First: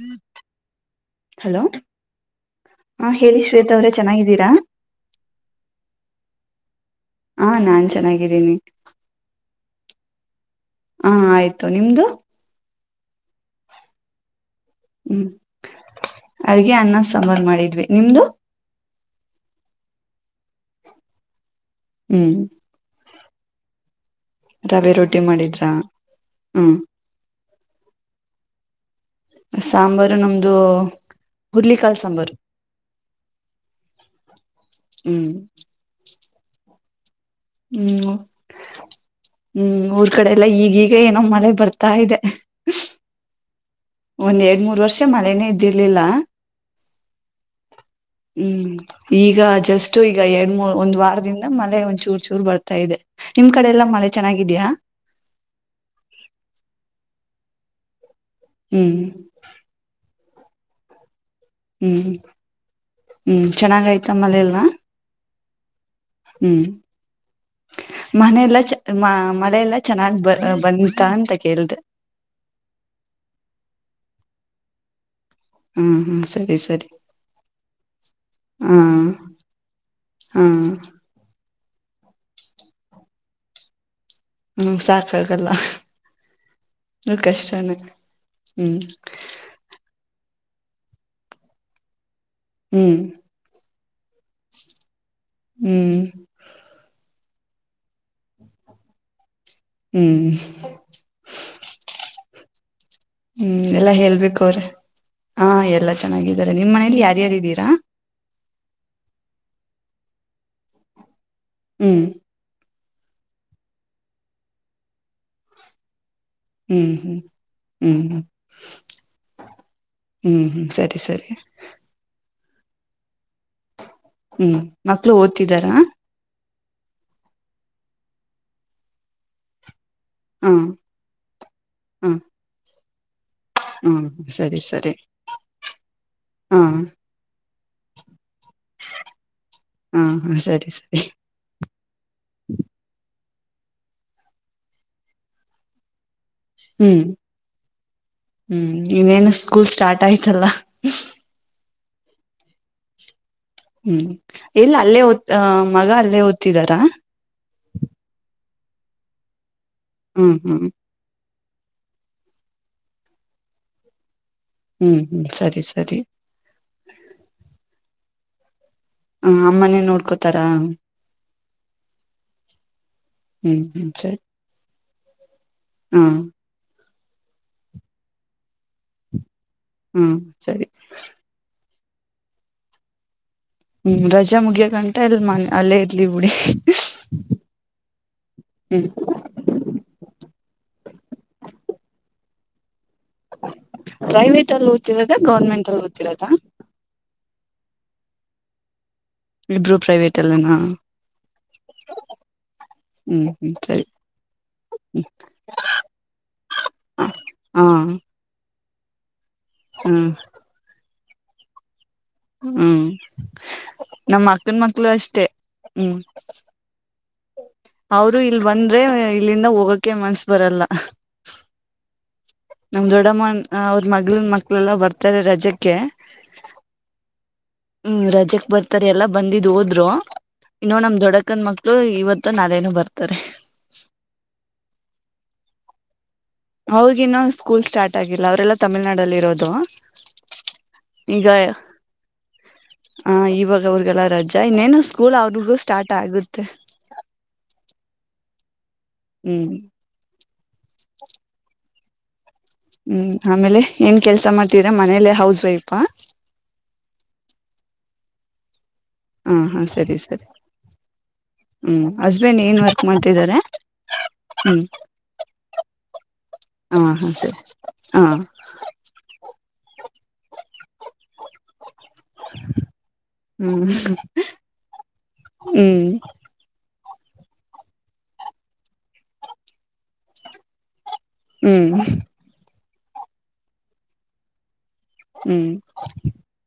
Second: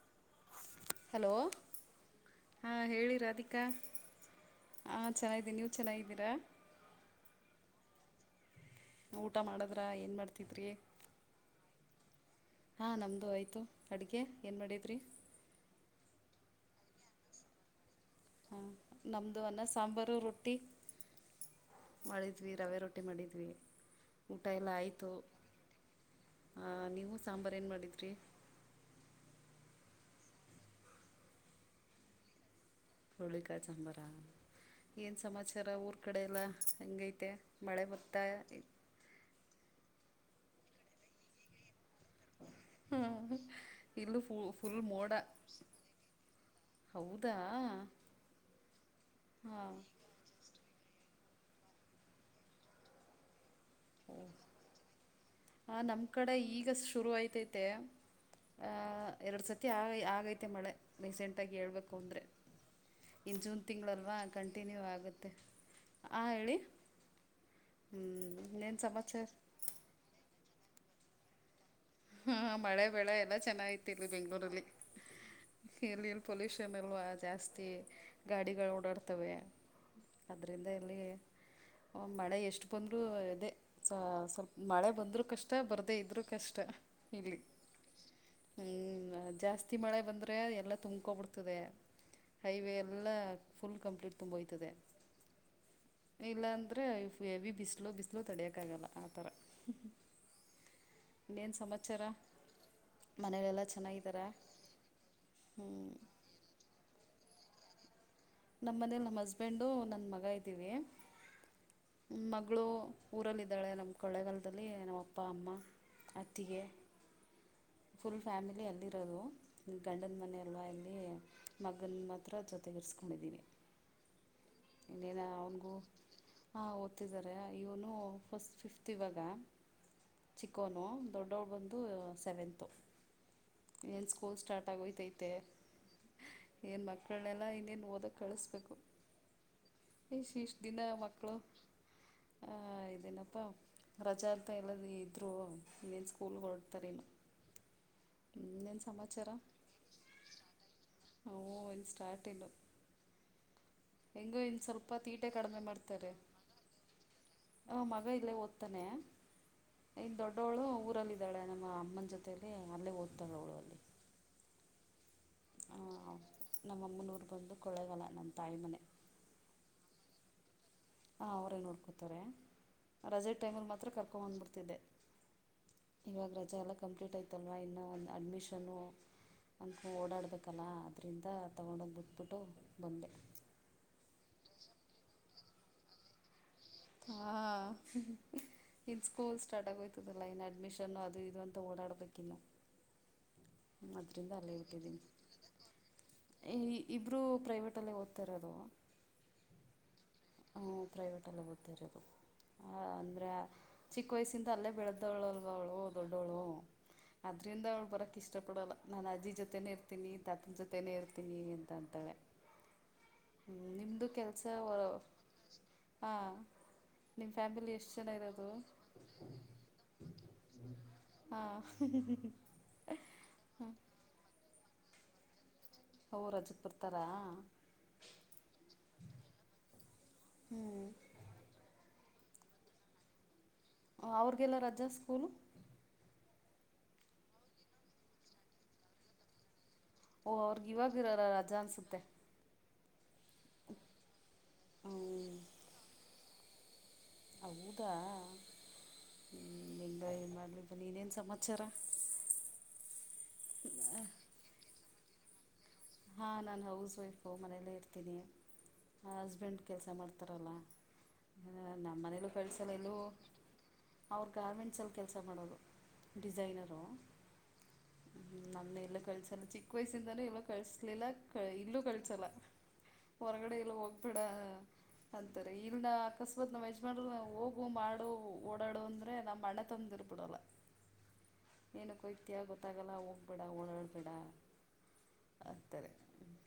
ಹ್ಮ್ hello ಹಾ ಹೇಳಿ ರಾಧಿಕಾ ಶ್ವೇತ ಅವ್ರೆ ಚೆನ್ನಾಗಿದ್ದೀರಾ ಹಾ ಚೆನ್ನಿದ್ದೀನಿ ನೀವು ಚೆನ್ನಿದ್ದೀಿ ತ್ತ ಹ ನಾನ್ ಚೆನ್ನಾಗಿದ್ದೀನಿ ಊಟ ಮಾಡಿದ್ರ ಏನು ಮಾಡ್ತಿದ್ರಿ ಹಾ ಆಯ್ತು ನಿಮ್ದು ಹ ಹಾ ನಮ್ದು ಆಯ್ತು ಅಡಗೆ ಏನು ಮಾಡಿದ್ರೀ ಹ್ಮ್ ಅಡ್ಗೆ ಅನ್ನ ಸಮರ್ ಮಾಡಿದ್ವಿ ನಿಮ್ದು ಹಾ ನಮ್ದು ಅನ್ನ ಸಾಂಬಾರು ರೊಟ್ಟಿ ಹ್ಮ್ ಮಾಡಿದ್ವಿ ರವೆ ರೊಟ್ಟಿ ಮಾಡಿದ್ವಿ [inaudible] ಊಟ ಎಲ್ಲ ರವೆ ಆಯತು ರೊಟ್ಟಿ ಮಾಡಿದ್ರಾ ಹ ಹ್ಮ್ ನೀವು ಸಾಂಬ ಏನ್ ಮಾಡಿದ್ರಿ [inaudible] ಸಾಂಬಾರು ನಮ್ದು ಹುರ್ಲಿಕಾಳ ಸಾಂಬಾರು ಹುಳಿಕಾಯ ಸಾಂಬಾರ ಏನ್ ಹ್ಮ್ ಸಮಾಚಾರ ಊರ್ ಕಡೆ ಎಲ್ಲಾ ಹಂಗೈತಿ ತೆ ಮತ್ತು ಮಳೆ ಹ್ಮ್ ಬಂತ ಈ ಕಡೆ ಎಲ್ಲಾ ಈಗೀಗ ಏನೋ ಮಳೆ ಬರ್ತ ತಾ ಇದೆ ಇಲ್ಲೂ ಫು ಒಂದ್ ಎರಡ್ ಫುಲ್ ಮೂರ್ ವರ್ಷ ಮೋಡ ಮಳೆನೇ ಇದ್ದಿರ್ಲಿಲ್ಲ ಹೌದಾ ಹ್ಮ್ ಈಗ ಹಾಂ ಜಸ್ಟ್ ಈಗ ಎರಡ್ರ್ ಒಂದ್ ವಾರದಿಂದ ಮಳೆ ಒಂದ್ಚೂರು ಚೂರು ಬರ್ತಾ ಇದೆ ನಿಮ್ ಕಡೆ ಎಲ್ಲಾ ಮಳೆ ಚೆನ್ನಾಗಿದ್ಯಾ ಮತ್ತು [inaudible] ಆಹ ಹ್ಮ್ ಎರಡ್ ಸತಿ ಆ ಆಗೈ ಮಳೆ ರೀಸೆಂಟ್ ಅಗಿ ಹೇಳ್ಬೇಕು ಹ್ಮ್ ಅಂದ್ರರೆ ಇನ್ನು ಹ್ಮ್ ಜೂನ್ ಚೆನ್ನಾಗಯ್ತಾ ತಿಂಗಳಲ್ವಾ ಮಳೆ ಎಲ್ಲಾ ಕಂಟಿನ್ಯೂ ಆಗುತ್ತೆ ಆ ಹೇಳಿ ಹ್ಮ್ ಹ ಮನೆೆಲ್ಲ ಚ ಇನ್ನೇನು ಸಮಾಚಾರ ಮಳೆ ಎಲ್ಲ ಚೆನ್ನಾಗ್ ಬ ಬಂತ ಅಂತ ಕೇಳ್ದ ಹಾ ಮಳೆ ಬೆಳೆ ಎಲ್ಲ ಚೆನ್ನಾಗಿತಿ ಇಲ್ಲಿ ಬೆಂಗ್ಳೂರಲ್ಲಿ ಎಲ್ಲಿ ಹ್ಮ್ ಇಲ್ಲಿ ಹ್ಮ್ ಐರ್ ಸರಿ ಪೊಲ್ಯೂಷನ್ ಸರಿ ಅಲ್ವಾ ಜಾಸ್ತಿ ಗಾಡಿಗಳು ಹಾ ಓಡಾಡ್ತವೆ ಹಾ ಅದ್ರಿಂದ ಇಲ್ಲಿ ಮಳೆ ಎಷ್ಟು ಬಂದ್ರರು ಅದೆ ಸ್ವಲ್ಪ ಹ್ಮ್ ಮಳೆ ಬಂದ್ರೂ ಸಾಕಾಗಲ್ಲ ಕಷ್ಟ ಬರದೇ ಇದ್ರೂ ಕಷ್ಟ ಇಲ್ಲಿ ಕಷ್ಟನೇ ಹ್ಮ್ ಜಾಸ್ತಿ ಮಳೆ ಬಂದ ಅಂದ್ರೆ ಅ ಎಲ್ಲ ತುಂಬ್ಕೋಬ ಬಿಡ್ತದೆ ಹೈವೇ ಹ್ಮ್ ಎಲ್ಲ ಫುಲ್ ಕಂಪ್ಲೀಟ್ ತುಂಬಯ್ತದೆ ಹ್ಮ್ ಇಲ್ಲಾಂದರೆ ಹವ್ಯ ಬಿಸಲೋ ಬಿಸ್ಲು ತಡಿಯಕ್ ಆಗಲ್ಲ ಆತರ ಹ್ಮ್ ಏನ್ ಸಮ ಹ್ಮ್ ಎಲ್ಲ ಚೆನ್ನಾಗಿದ್ದಾರ ಹೇಳ್ಬೇಕು ಅವ್ರೆ ಹಾ ಹ್ಞೂ ಎಲ್ಲಾ ಚೆನ್ನಾಗಿದ್ದಾರೆ ನಿಮ್ಮ್ ಮನೇಲಿ ಯಾರ್ಯಾರ [inaudible] ರಾ ನಮ್ಮ್ ಮನೇಲಿ ನಮ್ಮ್ ಹಸ್ಬೆಂಡು ನನ್ ಮಗ ಇದ್ದೀವಿ ಹ್ಮ್ ಮಗಳು ಊರಲ್ಲ ಇದಿದ್ದಾಳೆ ನಮ್ಮ್ ಕೊಳ್ಳೆಗಾಲದಲ್ಲಿ ನಮ್ ಅಪ್ಪ ಅಮ್ಮ ಅತ್ತಿಗೆ ಹ್ಮ್ ಹ್ಮ್ ಹ್ಮ್ ಹ್ಮ್ ಫುಲ್ ಫ್ಯಾಮಿಲಿ ಅಲ್ಲಿರೋದು ಗಂಡದ ಹ್ಮ್ ಮನಲ್ಲವಾ ಹ್ಮ್ ಇಲ್ಲಿ ಸರಿ ಸರಿ ಮಗನ ಹತ್ರ ಜೊತೆ ತಿರಿಸ ಹ್ಮ್ ಮಕ್ಳು ಓದ್ತಿದ್ದಾರಾ ಹಾ ಓದ್ತಿದ್ದಾರೆ ಇವನು ಫಸ್ಟ್ ಫಿಫ್ತ್ ಇವಾಗ ಹಾ ಚಿಕೋನು ದೊಡ್ಡವಳ ಬಂದು ಹಾ ಸೆವೆಂತು ಹ್ಮ ಏನ್ ಸ್ಕೂಲ್ ಸರಿ ಸ್ಟಾರ್ಟ್ ಸರಿ ಆಗೋಯತೈತೆ ಹಾ ಏನ್ ಮಕ್ಕಳನೆೆಲ್ಲಾ ಇನ್ನೇನ್ ಕಳಿಸಬೇಕು ಹಾ ಹಾ ಇಷ್ಟ ಇಷ್ಟ ಸರಿ ದಿನ ಸರಿ ಮಕ್ಕಳು ಆಹ ಇದನ ರಜಾ ಅಂತ ಹೇಳದೆ ಇದ್ರು ಇ ಹ್ಮ್ ಹ್ಮ್ ಇನ್ನೇನು ಸಮಾಚಾರ ಇನ್ನೇನು ಸ್ಕೂಲ್ ಸ್ಟಾರ್ಟ್ ಆಯ್ತಲ್ಲ ಅವು ಇನ್ನು ಸ್ಟಾರ್ಟ್ ಇದು ಹ್ಮ್ ಎಲ್ಲ ಅಲ್ಲೇ ತೀಟೆ ದ ಅ ಕಡಿಮೆ ಮಗ ಮಾಡ್ತಾರೆ ಅಲ್ಲೇ ಓದ್ತಿದಾರಾ ತ್ತನೆ ಇನ್ ಹ್ಮ್ ದೊಡ್ಡವಳು ಹ್ಮ್ ಊರಲ್ಲಿ ಇದ್ದಾಳೆ ನಮ್ಮ ಅಮ್ಮನ ಜೊತಲಿ ಅಲ್ಲೇ ಓದ್ತಾಳ ಅವಳು ಅಲ್ಲಿ ಹ್ಮ್ ಹ್ಮ್ ಸರಿ ಸರಿ ಹ ನಮ್ಮಮ್ಮನೂರು ಬಂದು ಕೊೊಳ್ಳೆಗಾಲ ನಮ್ಮ್ ತಾಯಿ ಮನೆ ಹ ಅಮ್ಮನೇ ನೋಡ್ಕೋತಾರ ಹಾಂ ಅವರೇ ನೋಡ್ಕೋತಾರೆ ರಜೆ ಹ್ಮ್ ಟೈಮಿಗ್ ಮಾತ್ರ ಹ್ಮ್ ಸರಿ ಕರ್ಕೊಂಡು ಬಂದ್ಬಿಡ್ತಿನಿ ಹಾ ಇವಾಗ ರಜಾ ಅಲ್ಲ ಕಂಪ್ಲೀಟ್ ಆಯತಲ್ವಾ ಇನ್ನುೂ ಒಂದು ಅಡ್ಮಿಷನು ಅಲ್ಗು ಹ್ಮ್ ಓಡಾಡ್ಬೇಕಲ್ಲ ಸರಿ ಅದರಿಂದ ಕರ್ಕೊಂಡು ಹೋಗಿ ಬಿಟ್ಬಿಟ್ಟು ಬಂದೆ ಹ್ಮ್ ರಜೆ ಮುಗಿಯ ಗಂಟ ಇಲ್ ಮನೆ ಅಲ್ಲೇ ಇರ್ಲಿ ಬುಡಿ ಹಾ ಹ್ಮ್ ಈ ಸ್ಕೂಲ್ ಸ್ಟಾರ್ಟ ಆಗೋಯ್ತಾದಲ ಇನ್ನ ಅಡ್ಮಿಶನ್ ಅದು ಇದು ಅಂತ ಓಡಾಡ್ಬೇಕಿನ್ನ ಪ್ರೈವೇಟ್ ಅಲ್ಲಿ ಓದ್ತಿರದ ಗೌರ್ಮೆಂಟ್ ಅಲ್ಲಿ ಓದತಿರದಾ ಇಬ್ಬರು ಪ್ರೈವೇಟಲ್ಲೇ ಓದ್ತಿರೋದು ಇಬ್ರು ಪ್ರೈವೇಟ್ ಅಲ್ಲನಾ ಹ್ಮ್ ಪ್ರೈವೇಟ ಅಲ್ಲೇ ಓದತ್ತಿರೋದು ಆ ಹ್ಮ್ ಅಂದ್ರೆ ಹ್ಮ್ ಸರಿ ಚಿಕ್ಕ ವಯಸ್ಸಿಂದ ಅಲ್ಲೇ ಬೆಳೆದವಳಲ ದೊಡ್ಡವಳು ಹ ಹಾ ಅದ್ರಿಂದ ಅವಳು ಬರಕ ಇಷ್ಟ ಪಡಲ್ಲ ನಾನಿ [unintelligible] ಜೊತೆನೆ ಇರ್ತಿನಿ ಹ್ಮ್ ತಾತನ ಜೊತೆೇ ಇರ್ತ ತಿನಿ ಅಂತ ಅಂತಾಳೆ ಹ್ಮ್ ನಿಮ್ಮದು ನಮ್ಮ ಕೆಲಸ ಅಕ್ಕನ ಮಕ್ಳು ಅಷ್ಟೇ ಹ್ಮ್ ಹಾಂ ನಿಮ್ಮ ಫ್ಯಾಮಿಲಿ ಎಷ್ಟು ಜನ ಅವರು ಇಲ್ ಇರೋದು ಬಂದ್ರೆ ಇಲ್ಲಿಂದ ಹೋಗೋಕ ಮನ್ಸ ಬರಲ್ಲ ಹಾಂ ನಮ ದೊಡ್ಡಮ್ಮ ಅವ್ರ ಮಗ್ಲನ್ ಎಲ್ಲ ಬರ್ತಾರೆ ರಜೆಕ್ ಕ್ಕೆ ಅವರು ರಜಕ್ಕೆ ಬರ್ತಾರಾ ಹುಂ ರಜೆಕ್ ಬರ್ತಾರೆ ಎಲ್ಲ ಬಂದಿದ್ ಹೋದರು ಹ್ಞೂ ಇನ್ನೂ ನಮ್ಮ ದೊಡಕ್ಕನ್ ಮಕ್ಕಳು ಇವತ್ತು ಅತ್ತೆ ನಾದ್ನೆನೇನು ಬರ್ತಾರೆ ಅವ್ರಿಗೆಲ್ಲ ರಜಾ ಸ್ಕೂಲ್ ಅವರಿಗಿನ್ನು ಸ್ಕೂಲ್ ಸ್ಟಾರ್ಟ್ ಆಗಿಲ್ಲ ಅವರೆೆಲ್ಲಾ ತಮಿಳನಾಡೆಲ್ಲಿರುವುದು ಓಹೋ ಅವರಿಗಿ ಇವಾಗ ಇರಾರ ರಜಾ ಅನ್ಸುತ್ತೆ ಹಾ ಇವಾಗ ಅವ್ರಿಗೆಲ್ಲ ರಜಾ ಇನ್ನೇನು ಹ್ಞೂ ಸ್ಕೂಲ್ ಅವ್ರಿಗು ಸ್ಟಾರ್ಟ್ ಆಗುತ್ತ ತೆ ಅಬೂದ ಹ್ ಹ್ಮ್ ನಿಂಗಯ್ಯ ಮಾಡಿದ್ದ ನೀನೇನ್ ಸಮಾಚಾರ ಹಂ ಆಮೇಲೆ ಏನ್ ಕೆಲಸ ಮಾಡುತ್ತಿದ್ದರಾ ಮನೇಲೆೇ ಹೌಸ್ ವೈಫ್ ಹಾ ನಾನ್ ಹೌಸ್ ವೈಫು ಮನೇಲಿ ಇದನೆಯ ಹಾ ಹಸ್ಬೆಂಡ್ ಹಾ ಕೆಲಸ ಸರಿ ಸರಿ ಮಾಡ್ತಾರಲ್ಲ ಹ್ಮ್ ನಮ್ಮನೆಯಲ್ಲೂ ಹಸ್ಬೆಂಡ್ ಏನ್ ಕಳ್ಸಲ್ಲ ವರ್ಕ್ ಎಲ್ಲೂ ಮಾಡ್ತಿದ್ದಾರೆ ಅವರು ಹ್ಮ್ ಗಾರ್ಮೆಂಟ್ಸ್ಲ್ಲಿ ಕೆಲಸ ಮಾಡೋದು ಡಿಸೈನರು ಹಾ ಹಾ ಸರಿ ಹಾ ನಮ್ಮನಲ್ಲ ಎಲ್ಲಿ ಕಳಸಲ್ಲಾ ಚಿಕ್ಕ ವಯಸ್ಸ ಇಲ್ಲರಿ ಇವತ್ತು ಬಸ್ ಇಲ್ಲಾ ಎಲ್ಲೂ ಕಳಸಲ್ಲ ಹೊರಗಡೆ ಹ್ಮ್ ಇಲ್ಲ ಹೋಗ್ಬೇಡ ಅಂತಾರೆ ಇಲ್ ನ ಹ್ಮ್ ಅಕಸ್ಮಾತ್ ನಮ್ಮ ಯ ಹೋಗು ಮಾಡು ಓಡಾಡು ಅಂದ್ರೆ ನಮ್ ಅಣ್ಣ ತಂದ್ದ ಇರ್ಬಿಡಲ್ಲ ಹ್ಮ್ ಏನಕ್ಕೆ ವಯತಿ ಆಗುತ್ತೆ ಗೊತ್ತಾಗಲ್ಲ ಹೋಗ್ಬೇಡ ಓಡಾಡ್ಬೇಡ ಹ್ಮ್ ಆಗ್ತಾರೆ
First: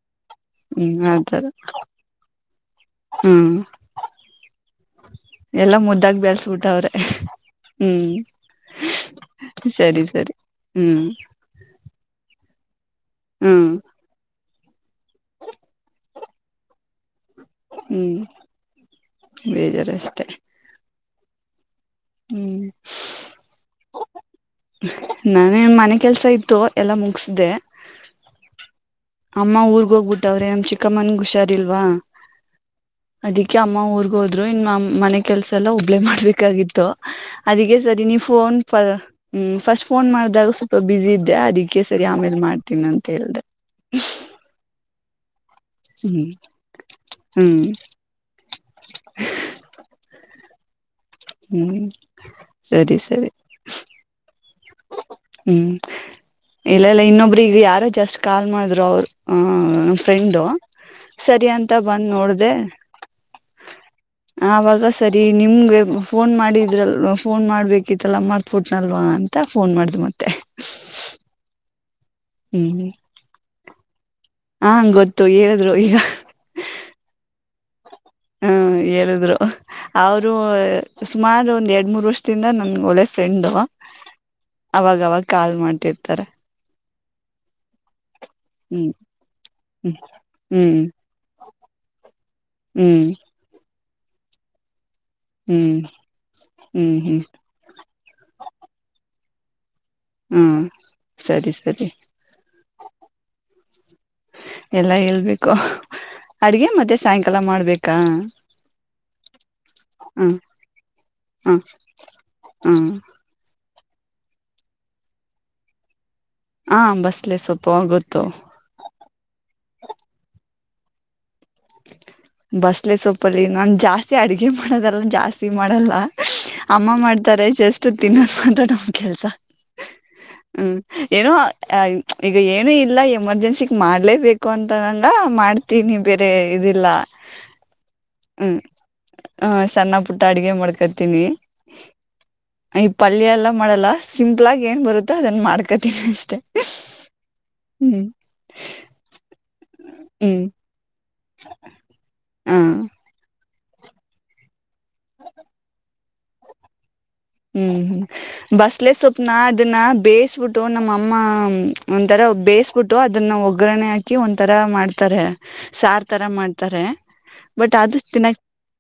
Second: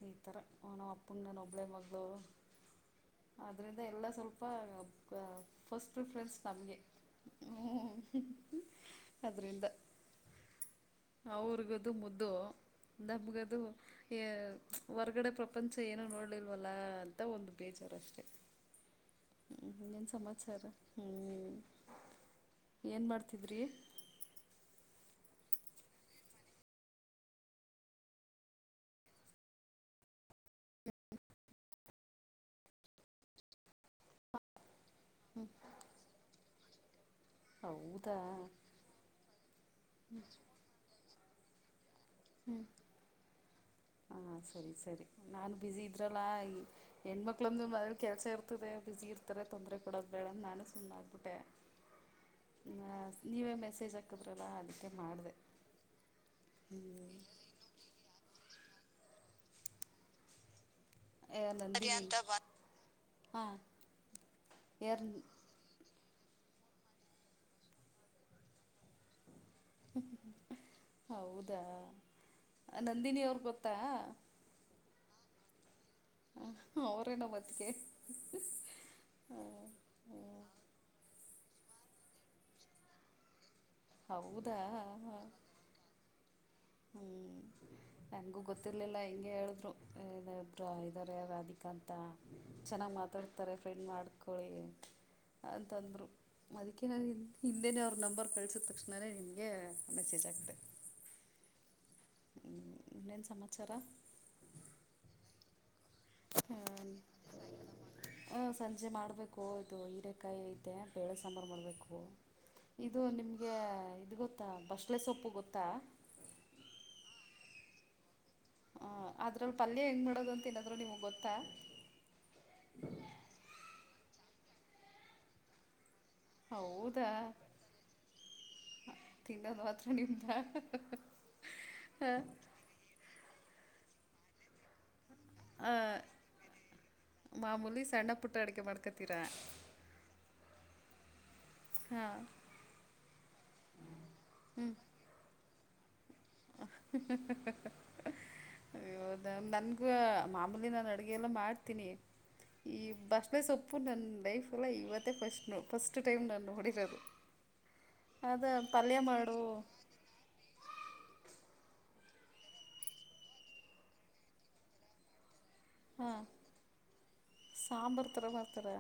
ಈ ತರ ಹ್ಮ್ ನಾನ್ಅಪ್ಪನ ನಾನು ಆತರ ಒಬ್ಬಳೇ ಮಗಳು ಹ್ಮ್ ಅದರಿಂದ ಎಲ್ಲ ಸ್ವಲ್ಪ ಎಲ್ಲಾ ಫಸ್ಟ್ ಮುದ್ದಾಗ್ ಪ್ರಿಫ್ರನ್ಸ್ ನಮಗೆ ಬೆಳ್ಸ್ಬಿಟ್ಟವ್ರೆ ಹ್ಮ್ ಅದರಿಂದ ಸರಿ ಸರಿ ಹ್ಮ್ ಅವರಿಗಿ ಅದು ಮುದ್ದು ನಮ್ಮಗ ಅದು ಹ್ಮ್ ಏ ಹೊರ್ಗಡೆ ಪ್ರಪಂಚ ಏನು ನೋಡ್ಲಿಲ್ವಲ್ಲಾ ಮತ್ತ ಒಂದು ಬೇಜಾರ ಹ್ಮ್ ಅಷ್ಟೇ ಹೂ ಬೇಜಾರ ಏನ್ ಅಷ್ಟೆ ಸಮಾಚಾರ ಹ್ಮ್ ಏನ್ ಮಾಡ್ತಿದ್ರಿ ನಾನೇ ಮನೆ ಕೆಲಸ ಇತ್ತು ಎಲ್ಲಾ ಮುಗಸ್ದೆ ಅಮ್ಮ ಊರ್ಗ್ ಹೋಗ್ಬಿಟ್ಟವ್ರೆ ನಮ್ಮ್ ಚಿಕ್ಕಮ್ಮನ ಹುಷಾರ್ಲ್ವಾ ಅದಿಕ್ಕೆ ಅಮ್ಮ ಊರ್ಗ್ ಹೋದ್ರು ಇನ ಮನೆ ಕೆಲಸ ಎಲ್ಲ ಒಬ್ಳೇ ಮಾಡ್ಬೇಕಾಗಿತ್ತು ಅದಿಗೆ ಸರಿ ನೀ ಹೌದಾ ಫೋನ್ ಪಾಯ ಹುಂ ಫಸ್ಟ್ ಫೋನ್ ಮಾಡಿದಾಗ ಸ್ವಲ್ಪ ಬಿಜಿ ಇದ್ಯಾ ಅದಕ್ಕೆ ಸರಿ ಆಮೇಲೆ ಮಾಡ್ತೀನಿ ಅಂತ ಹೇಳ್ದೆ ಹಾ ಸರಿ ಸರಿ ನಾನು ಬಿಸಿಿ ಇದ್ರಲ್ಲಾ ಹ್ಮ್ ಹೆಣ್ಮಕ್ಳಂದು ಹ್ಮ್ ಮದ್ ಕೆಲ್ಸ ಇರ್ತದೆ ಬಿಸಿ ಇರ್ತಾರೆ ತೊಂದ್ರೆ ಕೊಡಕ್ ಬೇಡ ನಾನು [unintelligible] ಹ್ಮ್ ಸರಿ ಸರಿ ನೀವೇ ಮೆಸೇಜ್ ಹಾಕದ್ರಲ್ಲ ಅದ ಹ್ಮ್ ಇಲ್ಲಲ್ಲ ಹ್ಞೂ ಇನ್ನೊಬ್ರ ಈಗ ಯಾರೋ ಜಸ್ಟ್ ಕಾಲ್ ಮಾಡ್ರು ಅವ [unintelligible] ಫ್ರೆಂಡ ಸರಿ ಅಂತ ಬಂದ್ ನೋಡ್ದೆ ಹಾ ಆವಾಗ ಸರಿ ನಿಮ್ಗೆ ಫೋನ್ ಮಾಡಿದ್ರಲ್ವ ಫೋನ್ ಮಾಡ್ಬೇಕಿತ್ತ ಮರೆತುಬಿಟ್ನಲ್ವಾ ಫೋನ್ ಅಂತ ತ್ತ ಫೋನ್ ಮಾಡ್ದ ಮತ್ತೆ ಹೌದಾ ಹ್ಮ್ ನಂದಿನಿ [unintelligible] ಹಾ ಗೊತ್ತು ಹೇಳಿದ್ರು ಇವಾಗ ಹ ಅವರೇ ನಮ್ಮ ಅತ್ತಿಗೆ ಹ್ಮ್ ಸುಮಾರ ಒಂದ ಎರಡ್ ಮೂರ್ ವರ್ಷದಿಂದ ನನ್ ಒಳ್ಳೆ ಫ್ರೆಂಡ್ ಹೌದಾ ಅವಾಗವಾಗ ಹಾಂ ಕಾಲ್ ಮಾಡ್ತಿರ್ತಾರೆ ಹ್ಮ್ ನಂಗಗು ಹ್ಮ್ ಗೊತ್ತಿರ್ಲಿಲ್ಲ ಹಿಂಗಗೆ ಹ್ಮ್ ಹೇಳಿದ್ರು ಹ್ಮ್ ಇದಾರೆ ರಾಧಿಕಾ ಅಂತ ಚೆನ್ನಾಗ್ ಹ್ಮ್ ಮಾತಾಡ್ತಾರೆ ಫ್ರೆಂಡ್ ಮಾಡ್ಕೊಳ್ಳಿ ಹ್ಮ್ ಅಂತಂದ್ರು ಅದಕ್ಕೆ ಹ್ಮ್ ಹ್ಮ್ ಇಂದೇನೆ ಅವ್ರ ನಂಬರ್ ಕಳ್ಸಿದ ತಕ್ಷಣನೇ ನಿ ಎ ಹ್ಮ್ ಸರಿ ಸರಿ ಇನ್ನೇನ್ ಸಮಾಚಾರ ಎಲ್ಲಾ ಹೇಳ್ಬೇಕು ಅಡ್ಗೆ ಮತ್ತೆ ಸಾಯಂಕಾಲ ಮಾಡ್ಬೇಕಾ ಸಂಜೆ ಮಾಡಬೇಕು ಇದು ಹ್ಮ್ ಹೀರೆಕಾಯಿ ಐತೆ ಬೇಳೆ ಸಾಂಬಾರು ಹ್ಮ್ ಮಾಡಬೇಕು ಹ್ಮ್ ಇದು ನಿಮಗೆ ಇದು ಗೊತ್ತಾ ಬಸ್ಲೆಸೊಪ್ಪು ಗೊತ್ತಾ ಹಾ ಬಸ್ಲೆ ಸ್ವಲ್ಪ ಆ ಗತ್ತು ಅ್ರ ಪಲ್ಯ ಹೆಂಗ್ ಮಾಡೋದು ಅಂತ ನಾದ್ರು ನಿಮ್ ಗೊತ್ತಾ ಬಸ್ಲೆ ಸೊಪ್ಪಲ್ಲಿ ನಾ ಜಾಸ್ತಿ ಆಡಗೆ ಹಾಗೆ ಮಾಡದೆಲ್ಲ ಜಾಸ್ತಿ ಮಾಡಲ್ಲ ಅಮ್ಮ ಹೌದಾ ಮಾಡ್ತಾರೆ ಜಸ್ಟ್ ತಿನ್ನೋದು ಮಾತ್ರ ನಮ್ ಕೆಲ್ಸ ತಿನ್ನೋದು ಮಾತ್ರ ನಿಮ್ದ ಹ್ಮ ಏನೋ ಈಗ ಏನು ಇಲ್ಲ ಎಮರ್ಜೆನ್ಸಿ ಮಾಡ್ಲೇಬೇಕು ಅಂತಂಗ ಹಾ ಮಾಡ್ತೀನಿ ಬೇರೆ [unintelligible] ಮಾಮೂಲಿ ಸಣ್ಣ ಪುಟ್ಟ ಅಡುಗೆ ಮಾಡ್ಕೊತೀರಾ ಸಣ್ಣ ಪುಟ್ಟ ಅಡ ಮಾಡ್ಕತೀನಿ ಹಾಂ ಈ ಪಲ್ಯ ಎಲ್ಲ ಮಾಡಲ್ಲ ಸಿಂಪಲ್ಲಾಗಿ ಏನ್ ಬರುತ್ತೆ ಅದನ್ ಮಾಡ್ಕ ಮಾಡ್ಕೋತಾನೆ ಹೌದ ನನ್ ರ ಹ್ಞೂ ಮಾಮೂಲಿ ಅಡುಗೆಲ್ಲ ಮಾಡ್ತೀನಿ ಹಾಂ ಈ ಬಸ್ಲೆ ಸೊಪ್ಪ ಪು ನಂದ ಲೈಫ್ ಅಲ್ಲೇ ಇವತ್ತೇ ಫಸ್ಟ್ ಫಸ್ಟ್ ಟೈಮ ನಾನು ನೋಡಿದ ಅದು ಹ್ಮ್ ಹ್ಮ ಬಸ್ಲೆ ಪಲ್ಯ ಸೊಪ್ನ ಮಾಡು ಅದನ್ನ ಬೇಯಿಸಬಿಟ್ಟು ನಮ್ಮಅಮ್ಮ ಒಂಥರ ಬೇಯಿಸಬಿಟ್ಟು ಅದನ್ನ ಒಗ್ಗರಣೆ ಹಾಕಿ ಒಂತರ ಮಾಡ್ತಾರೆ ಸಾರ್ ಹಾಂ ತರ ಮಾಡ್ತಾರೆ ಬಟ್ ಅದು ಸಾಂಬಾರು ಥರ ತಿನಕ್ ಮಾಡ್ತಾರೆ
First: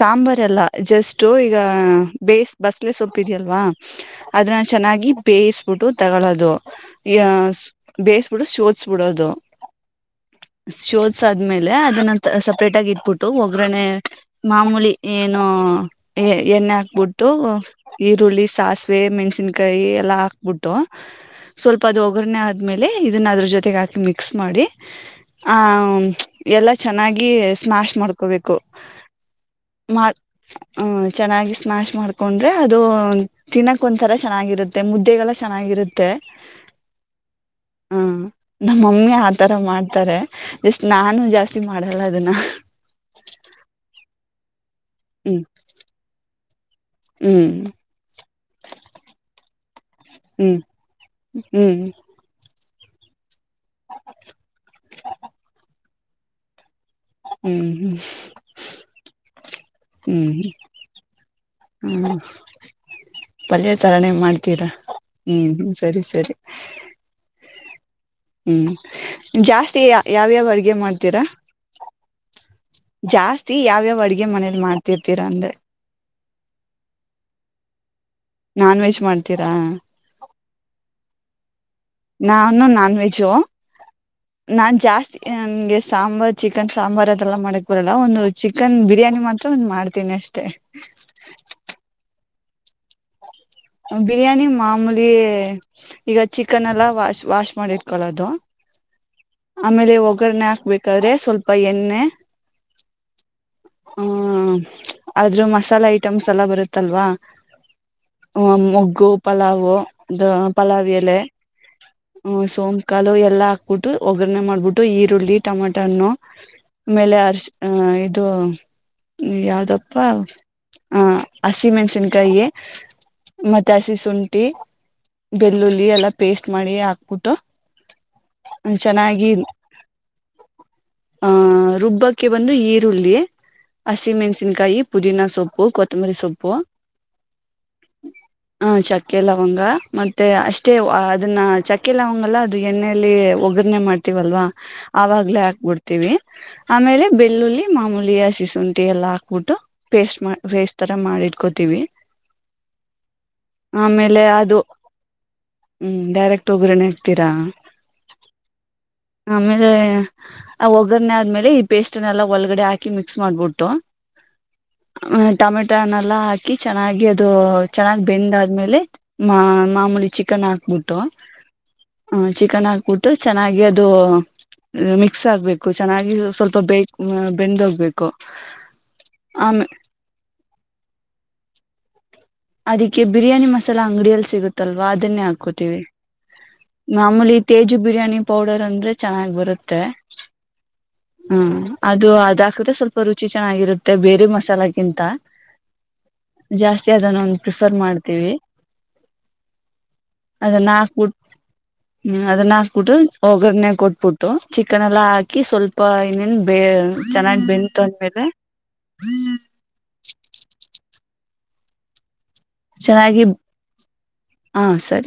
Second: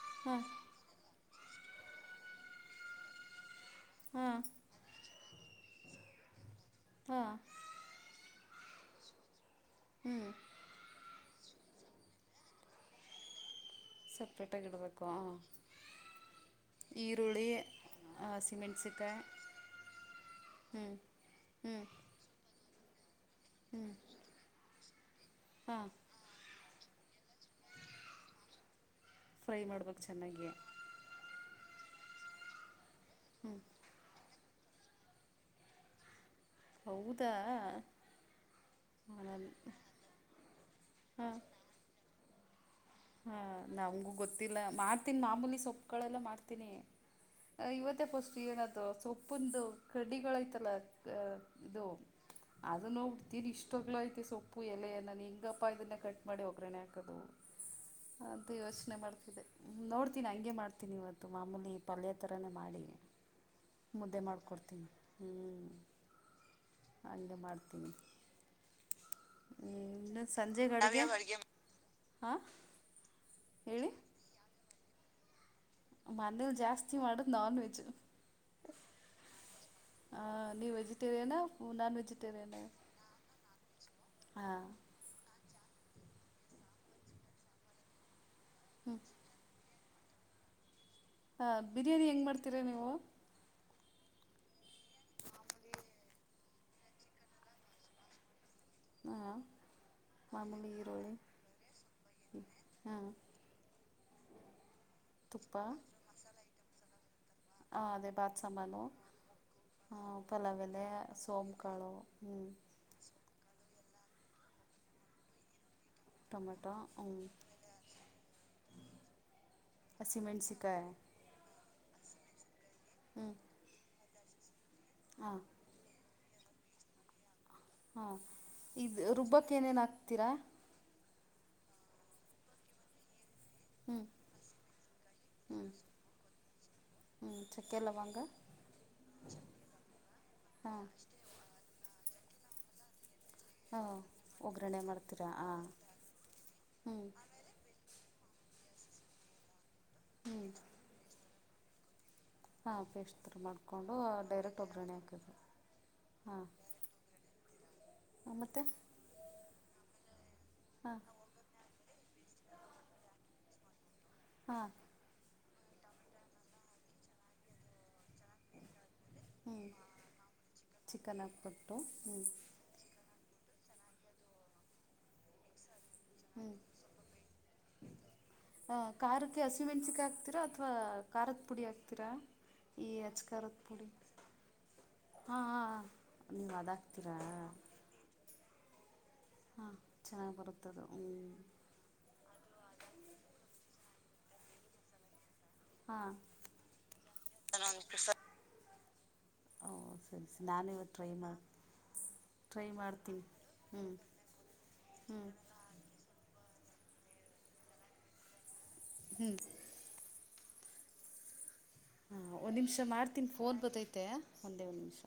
ಸಾಂಬಾರ್ ಹಾಂ ಅಲ್ಲಾ ಜಸ್ಟ್ [unintelligible] ಬೇಸ್ ಬಸ್ಲೆೇ ಸೊಪ್ಪಿದೆಯಲ್ವಾ ಹಾಂ ಅದನ್ನ ಚೆನ್ನಾಗಿ ಬೇಯಿಸಬಿಟ್ಟು ತಗೊಳ್ಳೋದು ಯ ಹಾಂ ಬೇ ಬಿ ಶೋದಸ್ ಬಿಡೋದು ಹ್ಞೂ ಶೋಶ ಸ ಆದ್ಮೇಲೆ ಅದನ್ನ ಸಪರೇಟ್ ಆಗಿ ಇಟ್ಬಿಟ್ಟು ಒಗಾರ್ನೆ ಸಪ್ರೇಟಾಗಿ ಮಾಮೂಲಿ ಇಡಬೇಕು ಹಾಂ ಏನು ಎಣ್ಣೆ ಹಾಕ್ಬಿಟ್ಟು ಈರುಳ್ಳಿ ಈರುಳ್ಳಿ ಸಾಸಿವೆ ಹಸಿಮೆಣ್ಸಿಕಾಯಿ ಮೆಣಸಿನ್ಕಾಯಿ ಎಲ್ಲಾ ಹಾಕ್ಬಿಟ್ಟು ಹ್ಞೂ ಹ್ಞೂ ಸ್ವಲ್ಪ ಅದ ಒಗ್ಗರಣೆ ಆದ ಆಮೇಲೆ ಇದನ್ನ ಅದ್ರ ಜೊತೆಗೆ ಹಾಕಿ ಮಿಕ್ಸ್ ಮಾಡಿ ಆ ಹಾಂ ಎಲ್ಲ ಚೆನ್ನಾಗಿ ಸ್ಮ್ಯಾಶ್ ಮಾಡ್ಕೋಬೇಕು ಫ್ರೈ ಹ್ಮ ಮಾಡ್ಬೇಕು ಚೆನ್ನಾಗಿ ಚೆನ್ನಾಗಿ ಸ್ಮ್ಯಾಶ್ ಹಕೊಂಡ್ರೆ ಅದು ತಿನ್ನಕ್ ಒಂತರ ಚೆನ್ನಾಗಿರುತ್ತೆ ಮುದ್ದೆಗೆಲ್ಲ ಚೆನ್ನಾಗಿರುತ್ತೆ ಹೌದಾ ಹಾ ನಮ್ಮಮ್ಮಿ ನಾನು ಆತರ ಮಾಡ್ತಾರೆ ಜಸ್ಟ್ ನಾನು ಹಾಂ ಜಾಸ್ತಿ ಮಾಡಲ್ಲ ಅದನ್ನ ಇಲ್ಲಾ [unintelligible] ಮಾಡ್ತೀನಿ ಹ್ಮ್ ಮಾಮೂಲಿ ಸೊಪ್ಪುಗಳೆಲ್ಲ ಮಾಡ್ತೀನಿ ಹ್ಮ್ ಇವತ್ತೇ ಫಸ್ಟ್ ಏನದು ಸೊಪ್ಪಂದು ಹ್ಮ್ ಕಡ್ಡಿಗಳಐ್ತಲ್ಲ ಹ್ಮ್ ಇದು ಅದನ್ನು ಇಷ್ಟೊಾಗ್ಲೂ ಐತೆ ಸೊಪ್ಪು ಎಲೆ ನನ್ ಹೆಂಗಪ್ಪಾ ಇದನ್ನ ಕಟ್ ಮಾಡಿ ಒಗ್ಗರಣೆ ಹಾಕದು ಹ್ಮ್ ಅದು ಯೋಚನೆ ಮಾಡ್ತಿದೆ ಹ್ಮ್ ನೋಡ್ತೀನಿ ಹ್ಮ್ ಹಗೆ ಮಾಡ್ತೀನಿ ಇವತ್ತು ಮಾಮೂಲಿ ಪಲ್ಯ ಹ್ಮ್ ಥರಾನೇ ಮಾಡಿ ಪಲ್ಯ ತರಾನೇ ಮುದ್ದೆ ಮಾಡ್ತೀರಾ ಮಾಡ್ಕೊಡ್ತೀನಿ ಹ್ಮ್ ಹಗೆ ಮಾಡ್ತೀನಿ [inaudible] ಹೂ ಜಾಸ್ತಿ ಇನ್ನು ಯಾವ್ಯಾವ ಅಡಿಗೆ ಮಾಡ್ತೀರಾ ಹಾ ಜಾಸ್ತಿ ಯಾವ್ಯಾವ ಅಡ್ಗೆ ಮನೇಲಿ ಮಾಡ್ತೀರಾ ಮಾಡ್ತಿರಂದೆ ಮನೇಲಿ ಜಾಸ್ತಿ ಮಾಡದು ನಾನ್ ವೆಜ್ ನಾನ್ ವೆಜ್ ಮಾಡ್ತೀರಾ ನೀವು ವೆಜಿಟೇರಿಯನಾ ನಾನ್ ವೆಜಿಟೇರಿಯನಾ ನಾನು ನಾನ್ ವೆಜ್ ಹಾಂ ನಾನ್ ಜಾಸ್ತಿ ಸಾಂಬಾರ್ ಚಿಕನ್ ಸಾಂಬಾರ್ ಅದೆಲ್ಲ ಮಾಡಕ್ ಬರಲ್ಲ ಒಂದು ಚಿಕನ್ ಹ್ಞೂ ಬಿರಿಯಾನಿ ಮಾತ್ರ ಒಂದ್ ಮಾಡ್ತಾ ತೀನ್ಷ್ಟೇ ತಿರ ನೀವು [unintelligible] ಬಿರಿಯಾನಿ ಮಾಮೂಲಿ ಈಗ ಚಿಕನ್ ಎಲ್ಲ ವಾಶ್ ವಾಶ್ ಮಾಡಿ ಇಟ್ಕಳೋದು ಹಾಂ ಆಮೇಲೆ ವಗ್ರಣೆ ಮಾಮೂಲಿ ಹಾಕ್ಬೇಕಾದ್ರೆ ಈರುಳ್ಳಿ ಸ್ವಲ್ಪ ಎಣ್ಣೆ ಹಾಂ ಹ್ಮ ಆದ್ರೂ ತುಪ್ಪ ಮಸಾಲೆ ಐಟಮ್ಸ್ ಯಲ್ಲ ಬರುತ್ತಲ್ವಾ ಅದೇ ಬಾತ್ ಆ ಸಾಮಾನು ಮೊಗ್ಗು ಪಲಾಾವ್ ಅ ಪಲಾವ್ ಎಲೆ ಸೋಂಕಾಲು ಎಲ್ಲಾ ಟ್ಟ ಒಗ್ಗರಣೆ ಮಾಡ್ಬಿಟ್ಟು ಈರುಳ್ಳಿ ಟಮಾಟ ಹಣ್ಣು ಟೊಮೆಟೊ ಹ್ಞೂ ಅಮೇಲೆ ಅರುಶಿನ ಆ ಇದು ಯಾವ್ದಪ್ಪ ಹಸಿಮೆಣ್ಸಿಕಾಯಿ ಆ ಅಸಿಮೆಣಸುಕಾಯಿ ಹ್ಞೂ ಮತ್ತೆ ಹಸಿ ಶುಂಠಿ ಹಾಂ ಬೆಳ್ಳುಳ್ಳಿ ಎಲ್ಲ ಪೇಸ್ಟ್ ಮಾಡಿ ಹಾಕ್ಬಿಟ್ಟು ಹಾ ಇದು ರುಬ್ಬಕ್ಕೆ ಏನೇನ್ ಆಕ್ತೀರಾ ಆಹ ರುಬ್ಬಕ್ಕೆ ಒಂದು ಈರುಳ್ಳಿ ಹ್ಞೂ ಹಸಿ ಮೆಣಸಿನ್ಕಾಯಿ ಪುದೀನ ಸೊಪ್ಪು ಹ್ಞೂ ಕೊತ್ತಂಬರಿ ಸೊಪ್ಪು ಹ್ಞೂ ಚಕ್ಕೆ ಲವಂಗ ಹಾ ಚಕ್ಕೆ ಲವಂಗ ಮತ್ತೆ ಅಷ್ಟೇ ಹಾಂ ಅದನ್ನ ಚಕ್ಕೆ ಲವಂಗ ಅಲ್ಲ ಅದು ಎಣ್ಣೆೆಯಲ್ಲಿ ಒಗ್ಗರ್ನೆೆ ಹಾಂ ಮಾಡ್ತೀವಲ್ವಾ ಒಗ್ಗರಣೆ ಮಾಡ್ತೀರಾ ಆವಾಗ್ಲೇ ಹಾಂ ಹಾಕ್ಬಿಡ್ತೀವಿ ಹ್ಞೂ ಆಮೇಲೆ ಬೆಳ್ಳುಳ್ಳಿ ಮಾಮೂಲಿ ಹಸಿ ಶೂನ್ಯಯಲ್ಲ ಹಾಕ್ಬಿಟ್ಟು ಪೇಸ್ಟ್ ಹ್ಞೂ ಮಾಡ್ ವೇಸ್ಟ್ ತರ ಮಾಡಿಟ್ಕೋತೀವಿ ತಿವಿ ಹಾಂ ಪೇಸ್ಟ್ ಥರ ಮಾಡಿಕೊಂಡು ಆಮೇಲೆ ಅದು ಡೈರೆಕ್ಟ್ ಒಗ್ಗರಣೆ ಹಾಕೋದು ಹಾಂ ಡೈರೆಕ್ಟ್ ಒಗ್ಗರಣೆ ಆಗ್ತೀರಾ ಮತ್ತು ಆಮೇಲೆ ಹಾಂ ಒಗ್ಗರಣೆ ಆದ್ಮೇಲೆ ಈ ಪೇಸ್ಟ್ ಅ ಎಲ್ಲ ಒಳಗಡೆ ಹಾಕಿ ಮಿಕ್ಸ್ ಮಾಡ್ಬಿಟ್ಟು ಹಾ ಟಮೋಟನ್ನಲ್ಲ ಹಾಕಿ ಚೆನ್ನಾಗಿ ಅದು ಚೆನ್ನಾಗ ಬೆಂದಾದ್ಮೇಲೆ ಮಾ ಹ್ಞೂ ಮಾಮೂಲಿ ಚಿಕನ್ ಹಾಕ್ಬಿಟ್ಟು ಚಿಕನ್ ಹಾಕ್ಬಿಟ್ಟು ಹ್ಞೂ ಚಿಕನ್ ಹಾಕ್ಬಿಟ್ಟು ಚೆನ್ನಾಗಿ ಅದು ಅದು ಮಿಕ್ಸ್ ಆಗ್ಬೇಕು ಚೆನ್ನಾಗಿ ಸ್ವಲ್ಪ ಬೇಕು ಬೆಂದೋಗ್ಬೇಕು ಖಾರಕ್ಕೆ ಆಮೇಲೆ ಹಸಿಮೆಣ್ಸಿಕಾಯಿ ತ್ರಿರಾ ಅದಕ್ಕೆ ಬಿರಿಯಾನಿ ಮಸಾಲಾ ಅಂಗಡಿಯಲ್ಲಿ ಸಿಗುತ್ತಲ್ವಾ ಅದನ್ನೇ ಹಾಂ ಹಾಕೋತೀವಿ ಹಾಂ ನೀವು ಅದು ಹಾಕ್ತೀರಾ ಮಾಮೂಲಿ ತೇಜು ಬಿರಿಯಾನಿ ಪೌಡರ್ ಅಂದ್ರೆ ಚೆನ್ನಾಗಿ ಹಾಂ ಬರುತ್ತೆ ಚೆನ್ನಾಗಿ ಬರುತ್ತದು ಹ್ಞೂ ಹ್ಮ್ ಅದು ಅದ ಹಾಕಿದ್ರೆ ಸ್ವಲ್ಪ ರುಚಿ ಚೆನ್ನಾಗಿರುತ್ತೆ ಬೇರೆ ಮಸಾಲೆಗಿಂತ ಹಾಂ ಜಾಸ್ತಿ ಅದನ್ನ ಒಂದು ಪ್ರಿಫರ್ ಮಾಡ್ತೀವಿ ಓ ಸರಿ ಸರಿ ಅದನ್ನ ನಾನು ಇವತ್ತು ಟ್ರೈ ಹಾಕ್ಬಿಟ್ಟ ಮಾಡಿ ಹ್ಮ್ ಅದನ್ನ ಟ್ರೈ ಹಾಕ್ಬಿಟ್ಟು ಮಾಡ್ತೀನಿ ಒಗ್ಗರ್ರಣೆ ಹ್ಞೂ ಕೊಟ್ಬಿಟ್ಟು ಚಿಕನ್ ಎಲ್ಲಾ ಹ್ಞೂ ಹಾಕಿ ಸ್ವಲ್ಪ ಇನೇನ್ ಬೇ ಚೆನ್ನಾಗಿ ಬೆಂತು ಅಂದ್ಮೇಲೆ ಹ್ಮ್ ಹಾ ಒಂದ್ ನಿಮಿಷ ಚೆನ್ನಾಗಿ ಮಾಡ್ತೀನಿ ಫೋನ್ ಬರ್ತೈತೆ ಹಾ ಒಂದೇ ಒಂದ ಸರಿ ನಿಮಿಷ